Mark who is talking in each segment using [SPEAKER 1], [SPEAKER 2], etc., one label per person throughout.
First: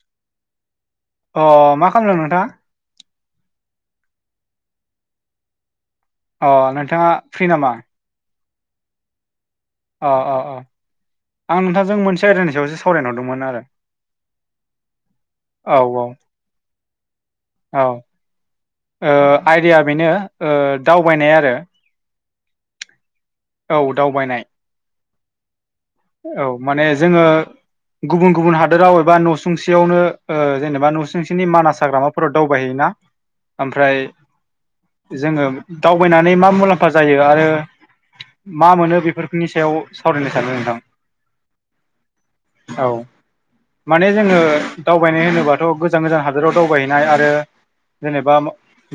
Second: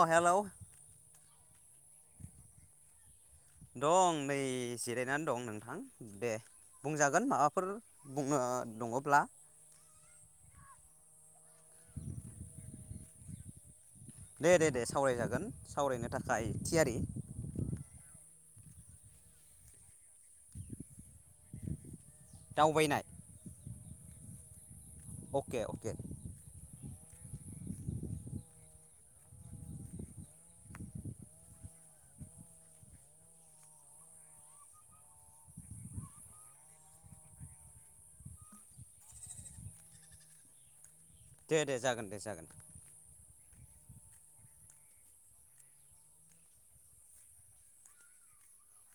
[SPEAKER 1] अ हेल'
[SPEAKER 2] अ मा खालामदों नोंथाङ?
[SPEAKER 1] दं नै जिरायनानै दं नोंथां दे
[SPEAKER 2] अ नोंथाङा
[SPEAKER 1] बुंजागोन
[SPEAKER 2] फ्रि
[SPEAKER 1] माबाफोर
[SPEAKER 2] नामा
[SPEAKER 1] बुनो दङब्ला
[SPEAKER 2] अ अ अ आं नोंथांजों एडन् सायावसो सावरायनोहरदोंमोन आरो
[SPEAKER 1] दे दे दे सावरायजागोन
[SPEAKER 2] औ
[SPEAKER 1] सावरायनो थाखाय थियारि
[SPEAKER 2] औ आइदाया बेनो दावबायनाय आरो
[SPEAKER 1] दावबायनाय
[SPEAKER 2] औ दावबायनाय
[SPEAKER 1] अके अके
[SPEAKER 2] औ माने जोङो गुबुन गुबुन हादोराव एबा न'सुंसेयावनो ओ जेनेबा न'सुंसेनि मानास हाग्रामा फोराव दावबायहैयोना ओमफ्राय जोङो दावबायनानै मा मुलाम्फा जायो आरो मा मोनो बेफोरफोरनि सायाव सावरायनो सानदों नोंथां।
[SPEAKER 1] दे दे जागोन दे जागोन।
[SPEAKER 2] औ। माने जोङो दावबायनाय होनोबाथ' गोजान गोजान हादराव दावबायहैनाय आरो जेनेबा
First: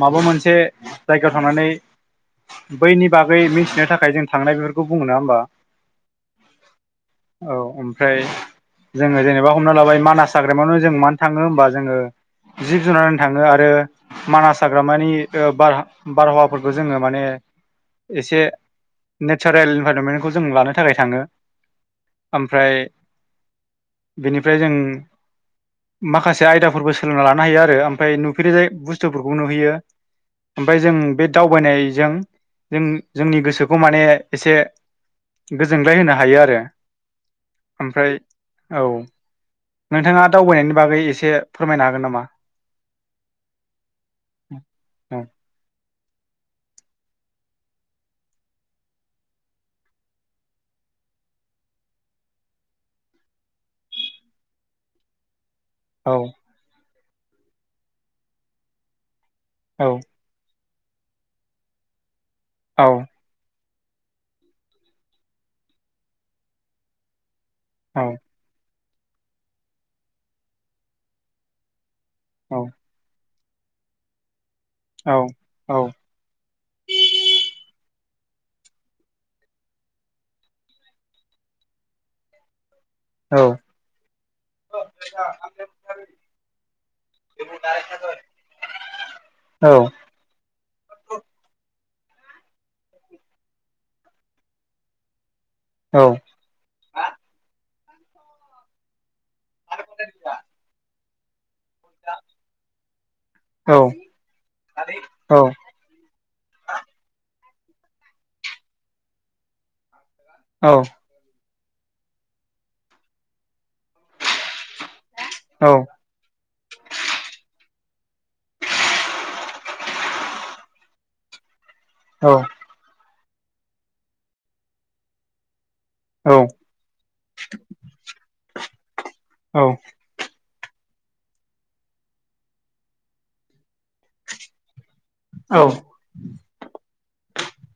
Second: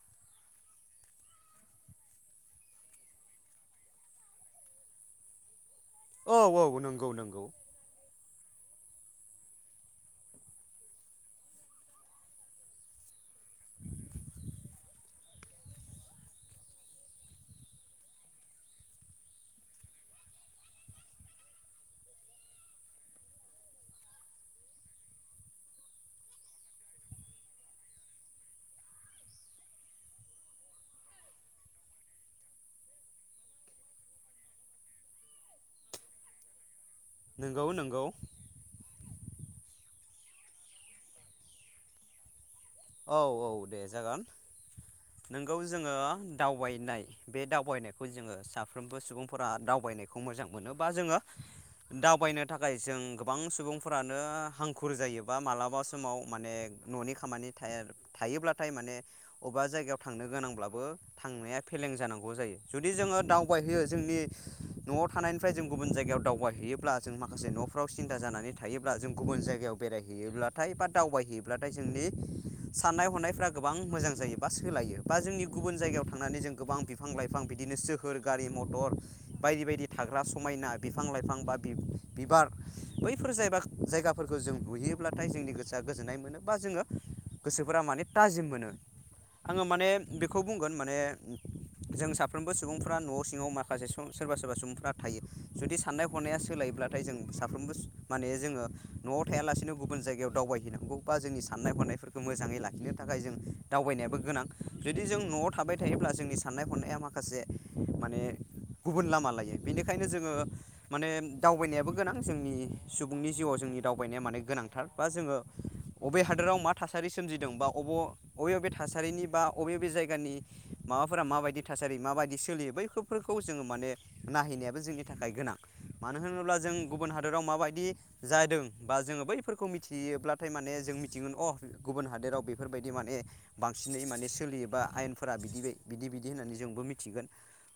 [SPEAKER 2] माबा मोनसे जायगायाव थांनानै बैनि बागै मिथिनो थाखाय जों थांनाय बेफोरखौ बुङो ना होमबा?
[SPEAKER 1] औ औ नंगौ नंगौ।
[SPEAKER 2] औ [unintelligible] जोङो जेनेबा हमना लाबाय मानास हाग्रामायावनो जों मानो थाङो होमबा जोङो जिब जुनार थाङो आरो मानास हाग्रामानिर बार बारहावा फोरफोरखौ जोङो माने एसे नेचारेल इनभाइरनमेन्टखौ जों लानो थाखाय थाङो। ओमफ्राय बेनिफ्राय जों माखासे आयदाफोरबो सोलोंना लानो हायो आरो ओमफ्राय नुफेरि बुस्थुफोरखौ नुहैयो ओमफफ्राय जों बे दावबायनायजों जों जोंनि गोसोखौ माने एसे गोजोनग्लाय होनो हायो आरो।
[SPEAKER 1] नंगौ नंगौ
[SPEAKER 2] ओमफ्राय औ नोंथाङा दावबायनायनि बागै एसे फोरमायनो हागोन नामा?
[SPEAKER 1] औ औ दे जागोन।
[SPEAKER 2] औ
[SPEAKER 1] नोंगौ जोङो दावबायनाय बे दावबायनायखौ जोङो साफ्रोमबो सुबुंफोरा दावबायनायखौ मोजां मोनो बा जोङो दावबायनो थाखाय जों गोबां सुबुंफोरानो हांखुर जायोबा मालाबा सम
[SPEAKER 2] औ
[SPEAKER 1] समाव माने न'नि खामानि थाया थायोब्लाथाय माने अबेबा
[SPEAKER 2] औ
[SPEAKER 1] जायगायाव गोनांब्लाबो थांनाया फेलें जानांगौ जायो
[SPEAKER 2] औ
[SPEAKER 1] जुदि जोङो दाव दावबायहैयो जोंनि न'आव थानायनिफ्राय जों गुबुन जायगायाव दावबाय हैैयोब्ला जों माखासे न'फ्राव
[SPEAKER 2] औ
[SPEAKER 1] सिन्था जानानै थायोब्ला जों गुबुन जायगायाव बेरायहैयोब्लाथाय बा दावबायहै ब्लाथाय जोंनि
[SPEAKER 2] औ
[SPEAKER 1] साननाय हनायफ्रा गोबां मोजां जायो बा सोलायो
[SPEAKER 2] औ
[SPEAKER 1] बा जोंनि
[SPEAKER 2] औ
[SPEAKER 1] गुबुन जायगायाव थांनानै जों गोबां बिफां लाइफां बिदिनो सोहोर गारि मथर बायदि बायदि थाग्रा समायना बिफां लाइफां बा बि-बिबार बैफोर
[SPEAKER 2] औ
[SPEAKER 1] जायबा जायगाफोरखौ जों नुयोब्लाथाय जोंनि गोसोआ गोजोननाय मोनो बा जोङो गोसोफोरा माने थाजिम मोनो। आङो
[SPEAKER 2] औ
[SPEAKER 1] माने बेखौ बुंगोन माने जों साफ्रोमबो सुबुंफ्रा न' सिङाव माखासे सोरबा सोरबा सुबुंफ्रा थायो जुदि साननाय
[SPEAKER 2] औ
[SPEAKER 1] हनाया सोलायोब्लाथाय जों साफ्रोमबो माने जोङो न'आव थायालासिनो गुबुन जायगायाव दावबायहैनांगौ बा जोंनि साननाय हनाय फोरखौ मोजाङै लाखिनो थाखाय जों
[SPEAKER 2] औ
[SPEAKER 1] दावबायनायाबो गोनां जुदि जों
[SPEAKER 2] औ
[SPEAKER 1] न'आव थाबाय थायोब्ला जोंनि साननाय हनाया माखासे माने गुबुन लामा लायो बेनिखायनो जोङो
[SPEAKER 2] औ
[SPEAKER 1] माने दावबायनायाबो गोनां जोंनि सुबुंनि जिउआव जोंनि दावबायनाया माने गोनांथार बा जोङो
[SPEAKER 2] औ।
[SPEAKER 1] अबे हादोराव मा थासारि सोमजिदों बा अब अबे अबे थासारिनि बा अबे अबे जायगानि माबाफोरा माबायदि थासारि
[SPEAKER 2] औ
[SPEAKER 1] माबायदि सोलियो बैखौ बेफोरखौ जोंङो माने नायहैनायाबो जोंनि थाखाय गोनां मानो होनोब्ला जों गुबुन हादोराव माबायदि जादों बा जों बैफोरखो मिथियोब्ला नाथाय माने जों मिथिगोन अ गुबुन हादोराव बेफोरबायदि माने बांसिनै माने सोलियो एबा आयेन फोरा बिदि बिदि बिदि होननानै जोंबो मिथिगोन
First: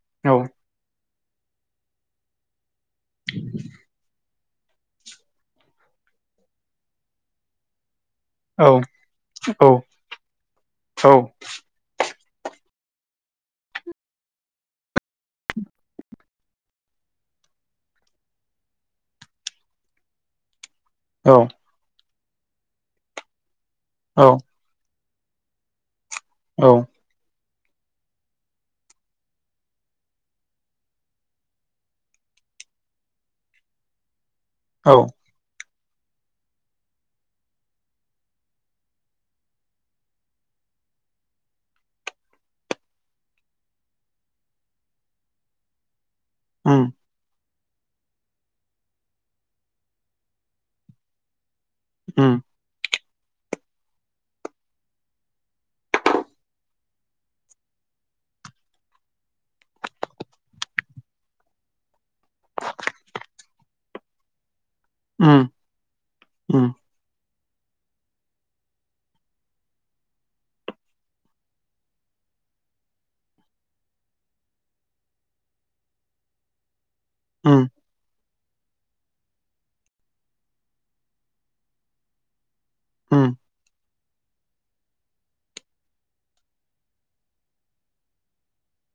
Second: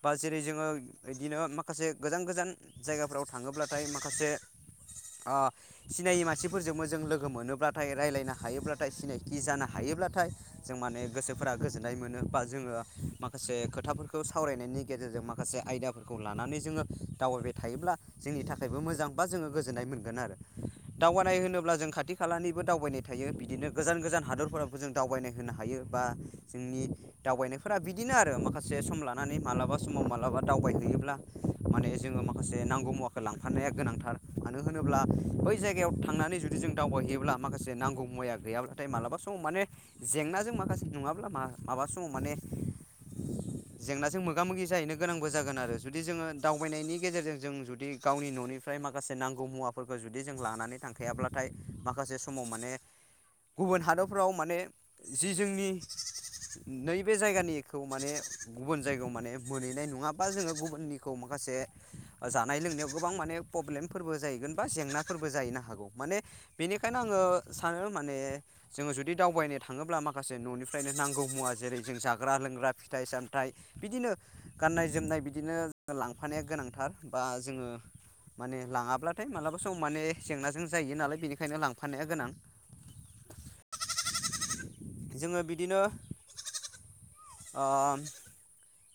[SPEAKER 1] बा जेरै जोंङो बिदिनो माखासे गोजान गोजान जायगाफोराव थाङोब्लाथाय माखासे ओ सिनायि मानसिफोरजोंबो जों लोगो मोनोब्लाथाय रायलायनो हायोब्लाथाय सिनायथि जानो हायोब्लाथाय जों माने गोसोफोरा गोजोन गोजोनाय मोनो बा जोंङो माखासे खोथाफोरखौ सावरायनायनि गेजेरजों माखासे आयदा खौ लानानै जोंङो दावबायबाय थायोब्ला जोंनि थाखायबो मोजां बा जोंङो गोजोननाय मोनगोन आरो। दावबायनाय होनोब्ला जों खाथि खालानिबो दावबायनाय थायो बिदिनो गोजान गोजान हादरफोराबो जों दावबायनाय होनो हायो बा
[SPEAKER 2] औ
[SPEAKER 1] जोंनि दावबायनायफोरा बिदिनो आरो माखासे सम लानानै मालाबा समाव मालाबा दावबायहैयोब्ला माने जोंङो माखासे नांगौ मुवाखौ लांफानाया गोनांथार। मानो
[SPEAKER 2] औ
[SPEAKER 1] होनोब्ला बै जायगायाव थांनानै जु दि जों दावबायहैयोब्ला माखासे नांगौ मुवाया गैयाब्लाथाय मालाबा समाव माने जेंनाजों माखासे नङाब्ला माबा समाव माने जेंनाजों मोगा मोगि जाहैनो गोनांबो जागोन आरो जुदि जोंङो
[SPEAKER 2] उम
[SPEAKER 1] दावबायनायनि गेजेरजों जों जुदि गावनि न'निफ्राय माखासे नांगौ मुवाफोरखौ जुदि जों लानानै थां खायाब्लाथाय माखासे
[SPEAKER 2] उम
[SPEAKER 1] समाव माने गुबुन हादरफ्राव माने जि जोंनि नैबे जायगानिखौ माने गुबुन जायगायाव माने मोनहैनाय नङाबा जोंङो गुबुननिखौ माखासे जानाय लोंनायाव गोबां माने प्रब्लेमफोरबो जाहैगोन बा जेंना फोरबो
[SPEAKER 2] उम
[SPEAKER 1] जाहैनो हागौ माने
[SPEAKER 2] उम
[SPEAKER 1] बेनिखायनो आंङो सानो माने जोंङो जुदि दावबायनाय थाङोब्ला माखासे न'निफ्रायनो नांगौ मुवा जेरै जाग्रा लोंग्रा फिथाय सामथाइ बिदिनो गाननाय जोमनाय बिदिनो लांफानाया गोनांथारबा
[SPEAKER 2] उम
[SPEAKER 1] जोंङो माने लाङाब्लाथाय मालाबा सम माने जेंनाजों जायो नालाय बेनिखायनो लांफानाया गोनां।
[SPEAKER 2] अम
[SPEAKER 1] जोंङो बिदिनो अ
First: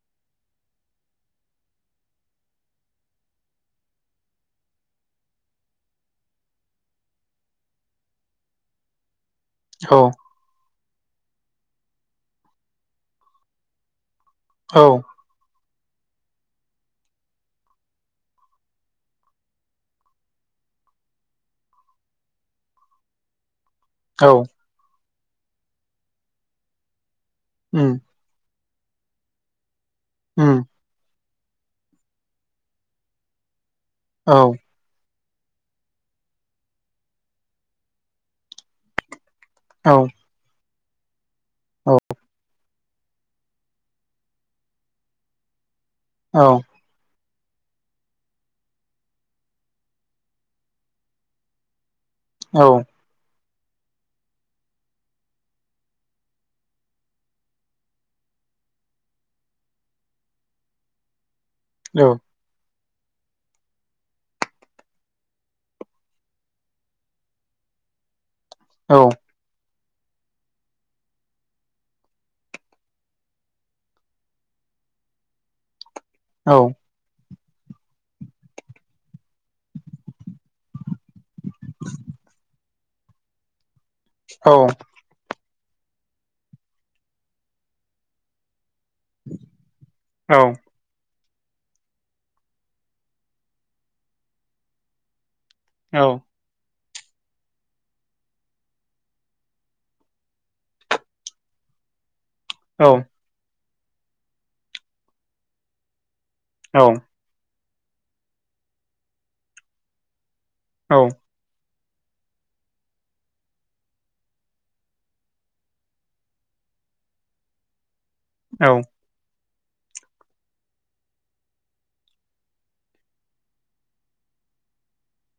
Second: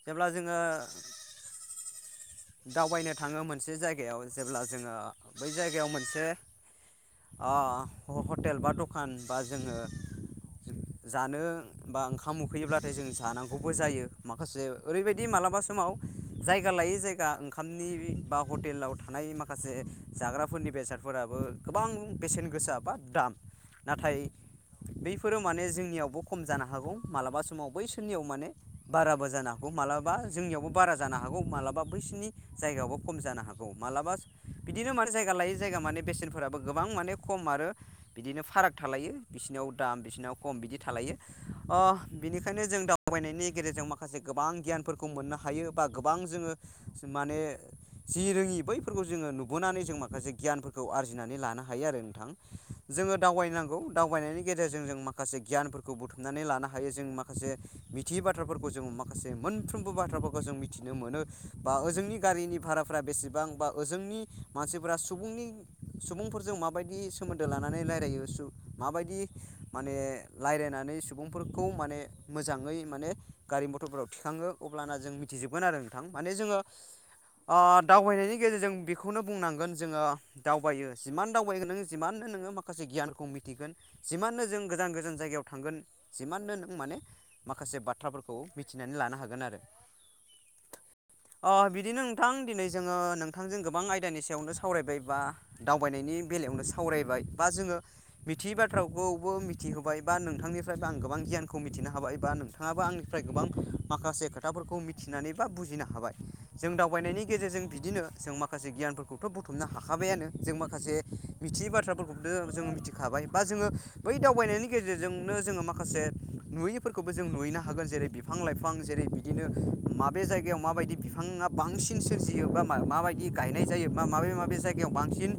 [SPEAKER 1] जेब्ला जोंङो
[SPEAKER 2] [inaudible]
[SPEAKER 1] दावबायनो थाङो मोनसे जायगायाव जेब्ला जोंङो बै जायगायाव मोनसे अ हटेल बा दखान बा जोंङो।
[SPEAKER 2] औ
[SPEAKER 1] जानो बा ओंखाम उखैयोब्लाथाय जों जानांगौबो जायो माखासे
[SPEAKER 2] औ
[SPEAKER 1] ओरैबाय बिदि मालाबा समाव जायगा लायै जायगा ओंखामनि बा हटेलाव थानाय माखासे जाग्राफोरनि बेसादफोराबो गोबां बेसेन गोसा बा दाम नाथाय
[SPEAKER 2] औ
[SPEAKER 1] बैफोरो माने जोंनियावबो खम जानो हागौ मालाबा समाव
[SPEAKER 2] उम
[SPEAKER 1] बैसोरनियाव माने बाराबो जानो हागौ मालाबा
[SPEAKER 2] उम
[SPEAKER 1] जोंनियावबो बारा जानो हागौ मालाबा बैसोरनि जायगायावबो खम जानो हा गौ मालाबा
[SPEAKER 2] औ
[SPEAKER 1] बिदिनो माने जायगा लायै जायगा माने बेसेनफोराबो गोबां माने खम आरो बिदिनो फाराग थालायो बिसिनियाव
[SPEAKER 2] औ
[SPEAKER 1] दाम बिसोरनाव दाम खम बिदि थालायो बिनिखायनो जों दा दावबायनायनि गेजेरजों माखासे गोबां गियानफोरखौ मोननो हायो बा गोबां जोंङो
[SPEAKER 2] औ
[SPEAKER 1] माने जि रोङि बैफोरखौ जोंङो नुबोनानै जों माखासे गियानफोरखौ आरजिनानै लानो हायो आरो नोंथां।
[SPEAKER 2] औ।
[SPEAKER 1] जोङो दावबायनांगौ दावबायनायनि गेजेरजों जों माखासे गियानफोरखौ बुथुमनानै लानो हायो जों माखासे मिथियै बाथ्राफोरखौ जों मा मा माखासे मोनफ्रोमबो बाथ्राफोरखौ जों मिथिनो मोनो बा ओजोंनि गारिनि भारा फोरा बेसेबां बा ओजोंनि मानसिफोरा सुबुंनि सुबुंफोरजों माबायदि सोमोन्दो लानानै रायलायो सु
[SPEAKER 2] औ
[SPEAKER 1] माबायदि माने रायलायनानै सुबुंफोरखौ माने मोजाङै माने गारि मथरफोराव थिखाङो अब्लाना जों मिथिजोबगोन आरो नोंथां माने जोङो
[SPEAKER 2] औ औ
[SPEAKER 1] ओ दावबायनायनि गेजेरजों बेखौनो बुंनांगोन जोङो दावबायो। जिमान दावबायगोन नोङो जिमाननो नोङो माखासे गियानखौ मिथिगोन जिमाननो
[SPEAKER 2] औ
[SPEAKER 1] जों गोजान जायगायाव थांगोन जिमाननो नों माने माखासे बाथ्राफोरखौ मिथिनानै लानो हागोन आरो।
[SPEAKER 2] औ
[SPEAKER 1] अ' बिदिनो नोंथां दिनै जोङो नोंथांजों गोबां आयदानि सायावनो सावरायबायबा
[SPEAKER 2] औ
[SPEAKER 1] दावबायनायनि बेलायावनो सावरायबाय बा जोङो मिथियै बाथ्राखौबो मिथिहोबायबा नोंथांनिफ्रायबो आं गोबां गियानखौ मिथिनो हाबायबा नोंथाङाबो
[SPEAKER 2] औ
[SPEAKER 1] आंनि फ्राय गोबां माखासे खोथाफोरखौ मिथिनानै बा बुजिनो हाबाय जों
[SPEAKER 2] औ
[SPEAKER 1] दावबायनायनि गेजेरजों बिदिनो जों माखासे गियानफोरखौथ' बुथुमनो हाखाबायानो जों माखासे
[SPEAKER 2] औ
[SPEAKER 1] मिथियै बाथ्राफोरखौ जोङो मिथिखाबाय बा जोङो बै दाव बायनायनि गेजेरजोंनो जोङो माखासे नुयैफोरखौबो जों नुयैनो हागोन जेरै बिफां
[SPEAKER 2] औ
[SPEAKER 1] लाइफां जेरै बिदिनो माबे जायगायाव माबायदि बिफाङा बांसिन सोरजियोबा माबायदि गायनाय जायो बा माबे माबे जायगायाव बांसिन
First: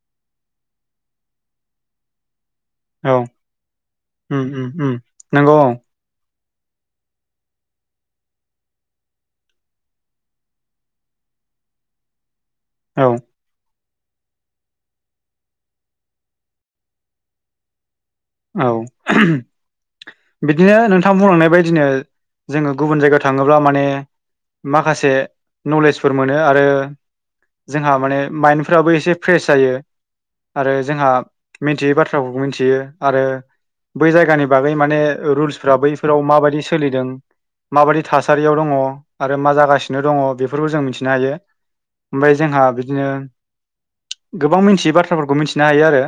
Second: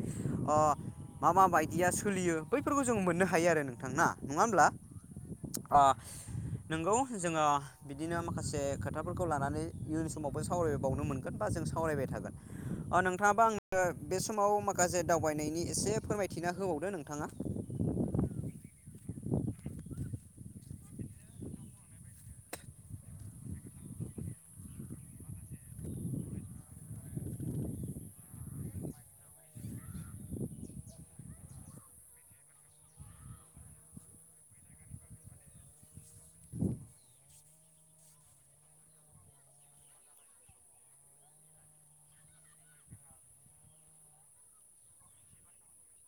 [SPEAKER 1] अ' मा मा बायदिया सोलियो। बैफोरखौ जों
[SPEAKER 2] औ
[SPEAKER 1] मोननो हायो आरो नोंथांना नङा
[SPEAKER 2] उम
[SPEAKER 1] होमब्ला
[SPEAKER 2] उम उम नंगौ औ
[SPEAKER 1] अ' नोंगौ जोङो बिदिनो माखासे खोथाफोरखौ लानानै इयुन समावबो सावरायबावनो मोन गोन बा जों सावरायबाय थागोन अ'
[SPEAKER 2] औ
[SPEAKER 1] नोंथाङाबो आं ओ बे समाव माखासे दावबायनायनि एसे फोरमायथिना होबावदो नोंथाङा।
[SPEAKER 2] औ। बिदिनो नोंथां बुंलांनाय बायदिनो जोङो गुबुन जायगायाव थाङोब्ला माने माखासे नलेजफोर मोनो आरो जोंहा माने मायेनफ्राबो एसे फ्रेस जायो। आरो जोंहा मिथियो बाथ्रा फोरखौ मोनथियो। आरो बै जायगानि बागै माने ओ रुल्सफ्रा बैफोराव माबायदि सोलिदों। माबायदि थासारियाव दङ आरो मा जागासिनो दङ बेफोरखौ जों मिथिनो हायो। ओमफाय जोंहा बिदिनो गोबां मिनथियै बाथ्राफोरखौ मिनथिनो हायो आरो।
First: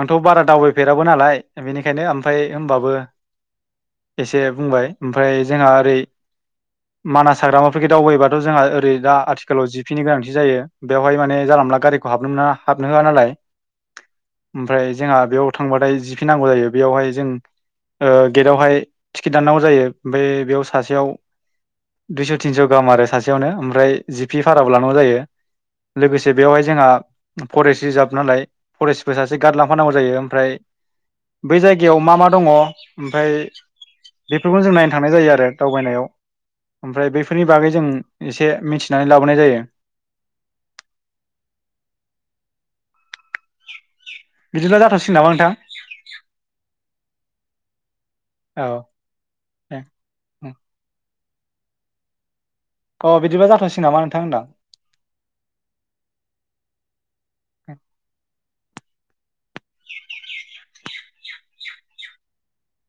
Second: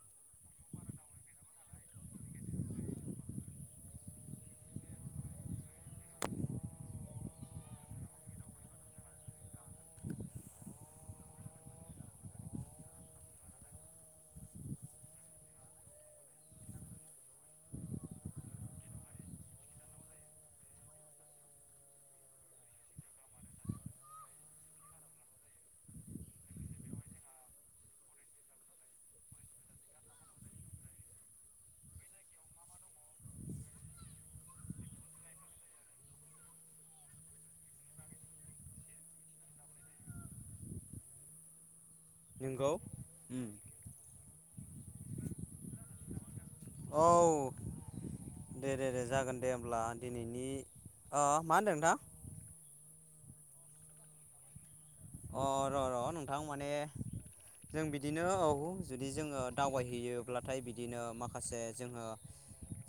[SPEAKER 2] आंथ' बारा दावबायफेराबो नालाय बेनिखायनो ओमफाय होमबाबो। एसे बुंबाय ओमफाय जोंहा ओरै मानास हाग्रामाफोरफोरखौ दावबायायोबाथ' जोंहा ओरै दा आथिखालाव जिपिनि गोनांथि जायो। बेवहाय माने जानला मोनला गारिखौ हाबनो मोना हाबनो होआ नालाय। ओमफाय जोंहा बेयाव थांबाथाय जि फि नांगौ जायो बेयावहाय जों ओ गेट आवहाय टिकेट दाननांगौ जायो ओमफाय बेयाव सासेयाव दुइस' थिनस' गाहाम आरो सासेयावनो ओमफ्राय जिपि भाराबो लानांगौ जायो। लोगोसे बेयावहाय जोंहा फरेस्ट रिजार्भ नालाय फरेस्टबो सा से गाटलांफानांगौ जायो ओमफ्राय बै जायगायाव मा मा दङ ओमफाय बेफोरखौनो जों नायनो थांनाय जायो आरो दावबायनायाव। ओमफ्राय बैफोरनि बागै जों एसे मिथिनानै लाबोनाय जायो।
[SPEAKER 1] नोंगौ उम।
[SPEAKER 2] बिदिब्ला जाथ'सिगोन नामा नोंथां?
[SPEAKER 1] औ
[SPEAKER 2] औ
[SPEAKER 1] दे दे दे। जागोन दे होमब्ला दिनैनि अ मा होनदों नोंथां?
[SPEAKER 2] अह बिदिबा जाथ'सिगोन नामा नोंथां होनदां।
[SPEAKER 1] अ र' र' नोंथां माने जों बिदिनो औ जुदि जोङो दावबायहैयोब्लाथाय बिदिनो माखासे जोङो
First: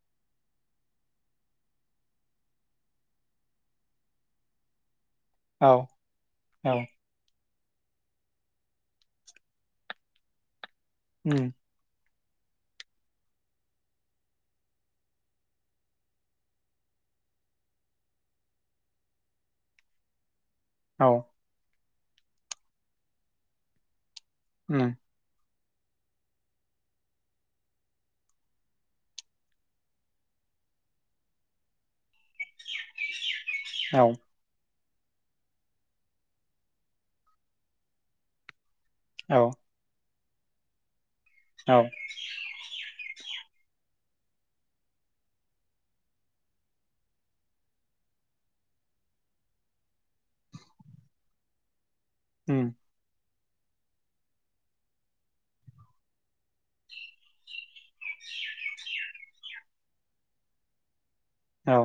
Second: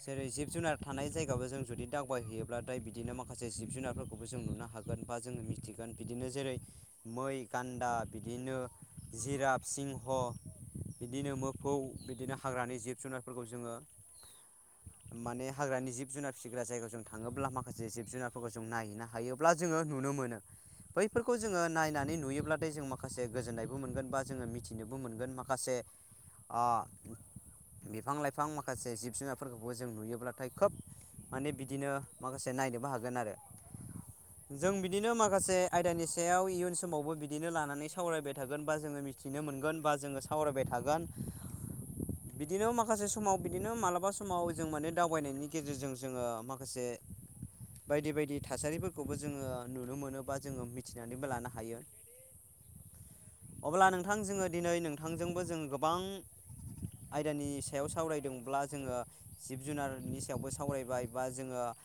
[SPEAKER 1] जेरै जिब जुनार थानाय जायगाबो जों जुदि दावबायहैयोब्लाथाय बिदिनो माखासे जिब जुनारफोरखौबो जों नुनो हागो गोन बा जोङो
[SPEAKER 2] औ
[SPEAKER 1] मिथिगोन बिदिनो जेरै
[SPEAKER 2] औ
[SPEAKER 1] मै, गान्दा बिदिनो जिराफ, सिंह बिदिनो
[SPEAKER 2] उम
[SPEAKER 1] मोफौ बिदिनो हाग्रानि जिब जुनारफोरखौ जोङो
[SPEAKER 2] [inaudible]
[SPEAKER 1] माने हाग्रानि जिब जुनार फिसिग्रा जायगायाव जों थाङोब्ला माखासे जिब जुनारफोरखौ जों नायोना हायोब्ला जोङो नुनो मोनो।
[SPEAKER 2] औ
[SPEAKER 1] बैफोरखौ जोङो नायनानै नुयोब्लाथाय जों माखासे गोजोन्नायबो मोनगोन बा जोङो
[SPEAKER 2] उम
[SPEAKER 1] मिथिनोबो मोनगोन माखासे आ बिफां लाइफां माखासे जिब जुनारफोरखौबो जों नुयोब्लाथाय खोब माने बिदिनो माखासे नायनोबो हागोन आरो।
[SPEAKER 2] औ
[SPEAKER 1] जों बिदिनो माखासे आयदानि सायाव इयुन समावबो बिदिनो लानानै सावरायबाय थागोन बा जोङो मि थिनो
[SPEAKER 2] औ
[SPEAKER 1] मोनगोन बा जोङो सावरायबाय थागोन।
[SPEAKER 2] औ
[SPEAKER 1] बिदिनो माखासे समाव बिदिनो मालाबा समाव जों माने दावबायनायनि गेजेरजों जोङो माखासे बायदि बायदि थासारिफोरखौबो जोङो नुनो मोनो बा जोङो मिथिनानैबो लानो हायो।
[SPEAKER 2] उम
[SPEAKER 1] अब्ला नोंथां जोङो दिनै नोंथांजोंबो जोंङो गोबां आयदानि सा सायाव सावरायदोंब्ला जोङो जिब जुनारनि सायावबो सावरायबाय बा जोङो
[SPEAKER 2] औ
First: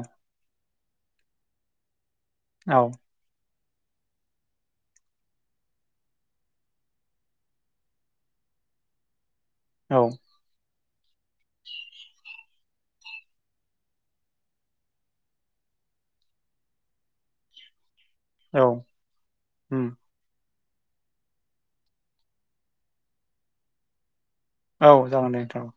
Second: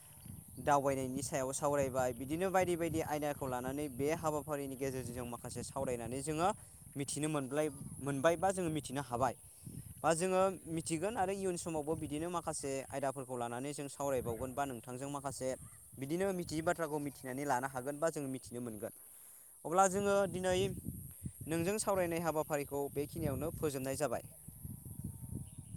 [SPEAKER 1] दावबायनायनि सायाव सावरायबाय बिदिनो बायदि
[SPEAKER 2] औ
[SPEAKER 1] बायदि आयदाखौ लानानै बे हाबा फारिनि गेजेरजों जों माखासे सावरायनानै जोङो मिथिनो मोन मोनब्लाय मोनबाय बा जोङो मिथिनो हाबाय
[SPEAKER 2] औ
[SPEAKER 1] बा जोङो मिथिगोन आरो इयुन समावबो बिदिनो माखासे आयदाफोरखौ लानानै जों सावरायबावगोन बा नोंथांजों माखासे बिदिनो मिथियै बाथ्राखौ मिथिनानै लानो हागोन बा जों मिथिनो
[SPEAKER 2] औ
[SPEAKER 1] मोनगोन। अब्ला
[SPEAKER 2] उम
[SPEAKER 1] जोङो दिनै नोंजों सावरायनाय हाबाफारिखौ बेखिनियावनो फोजोबनाय जाबाय।
[SPEAKER 2] औ जागोनदे नोंथां औ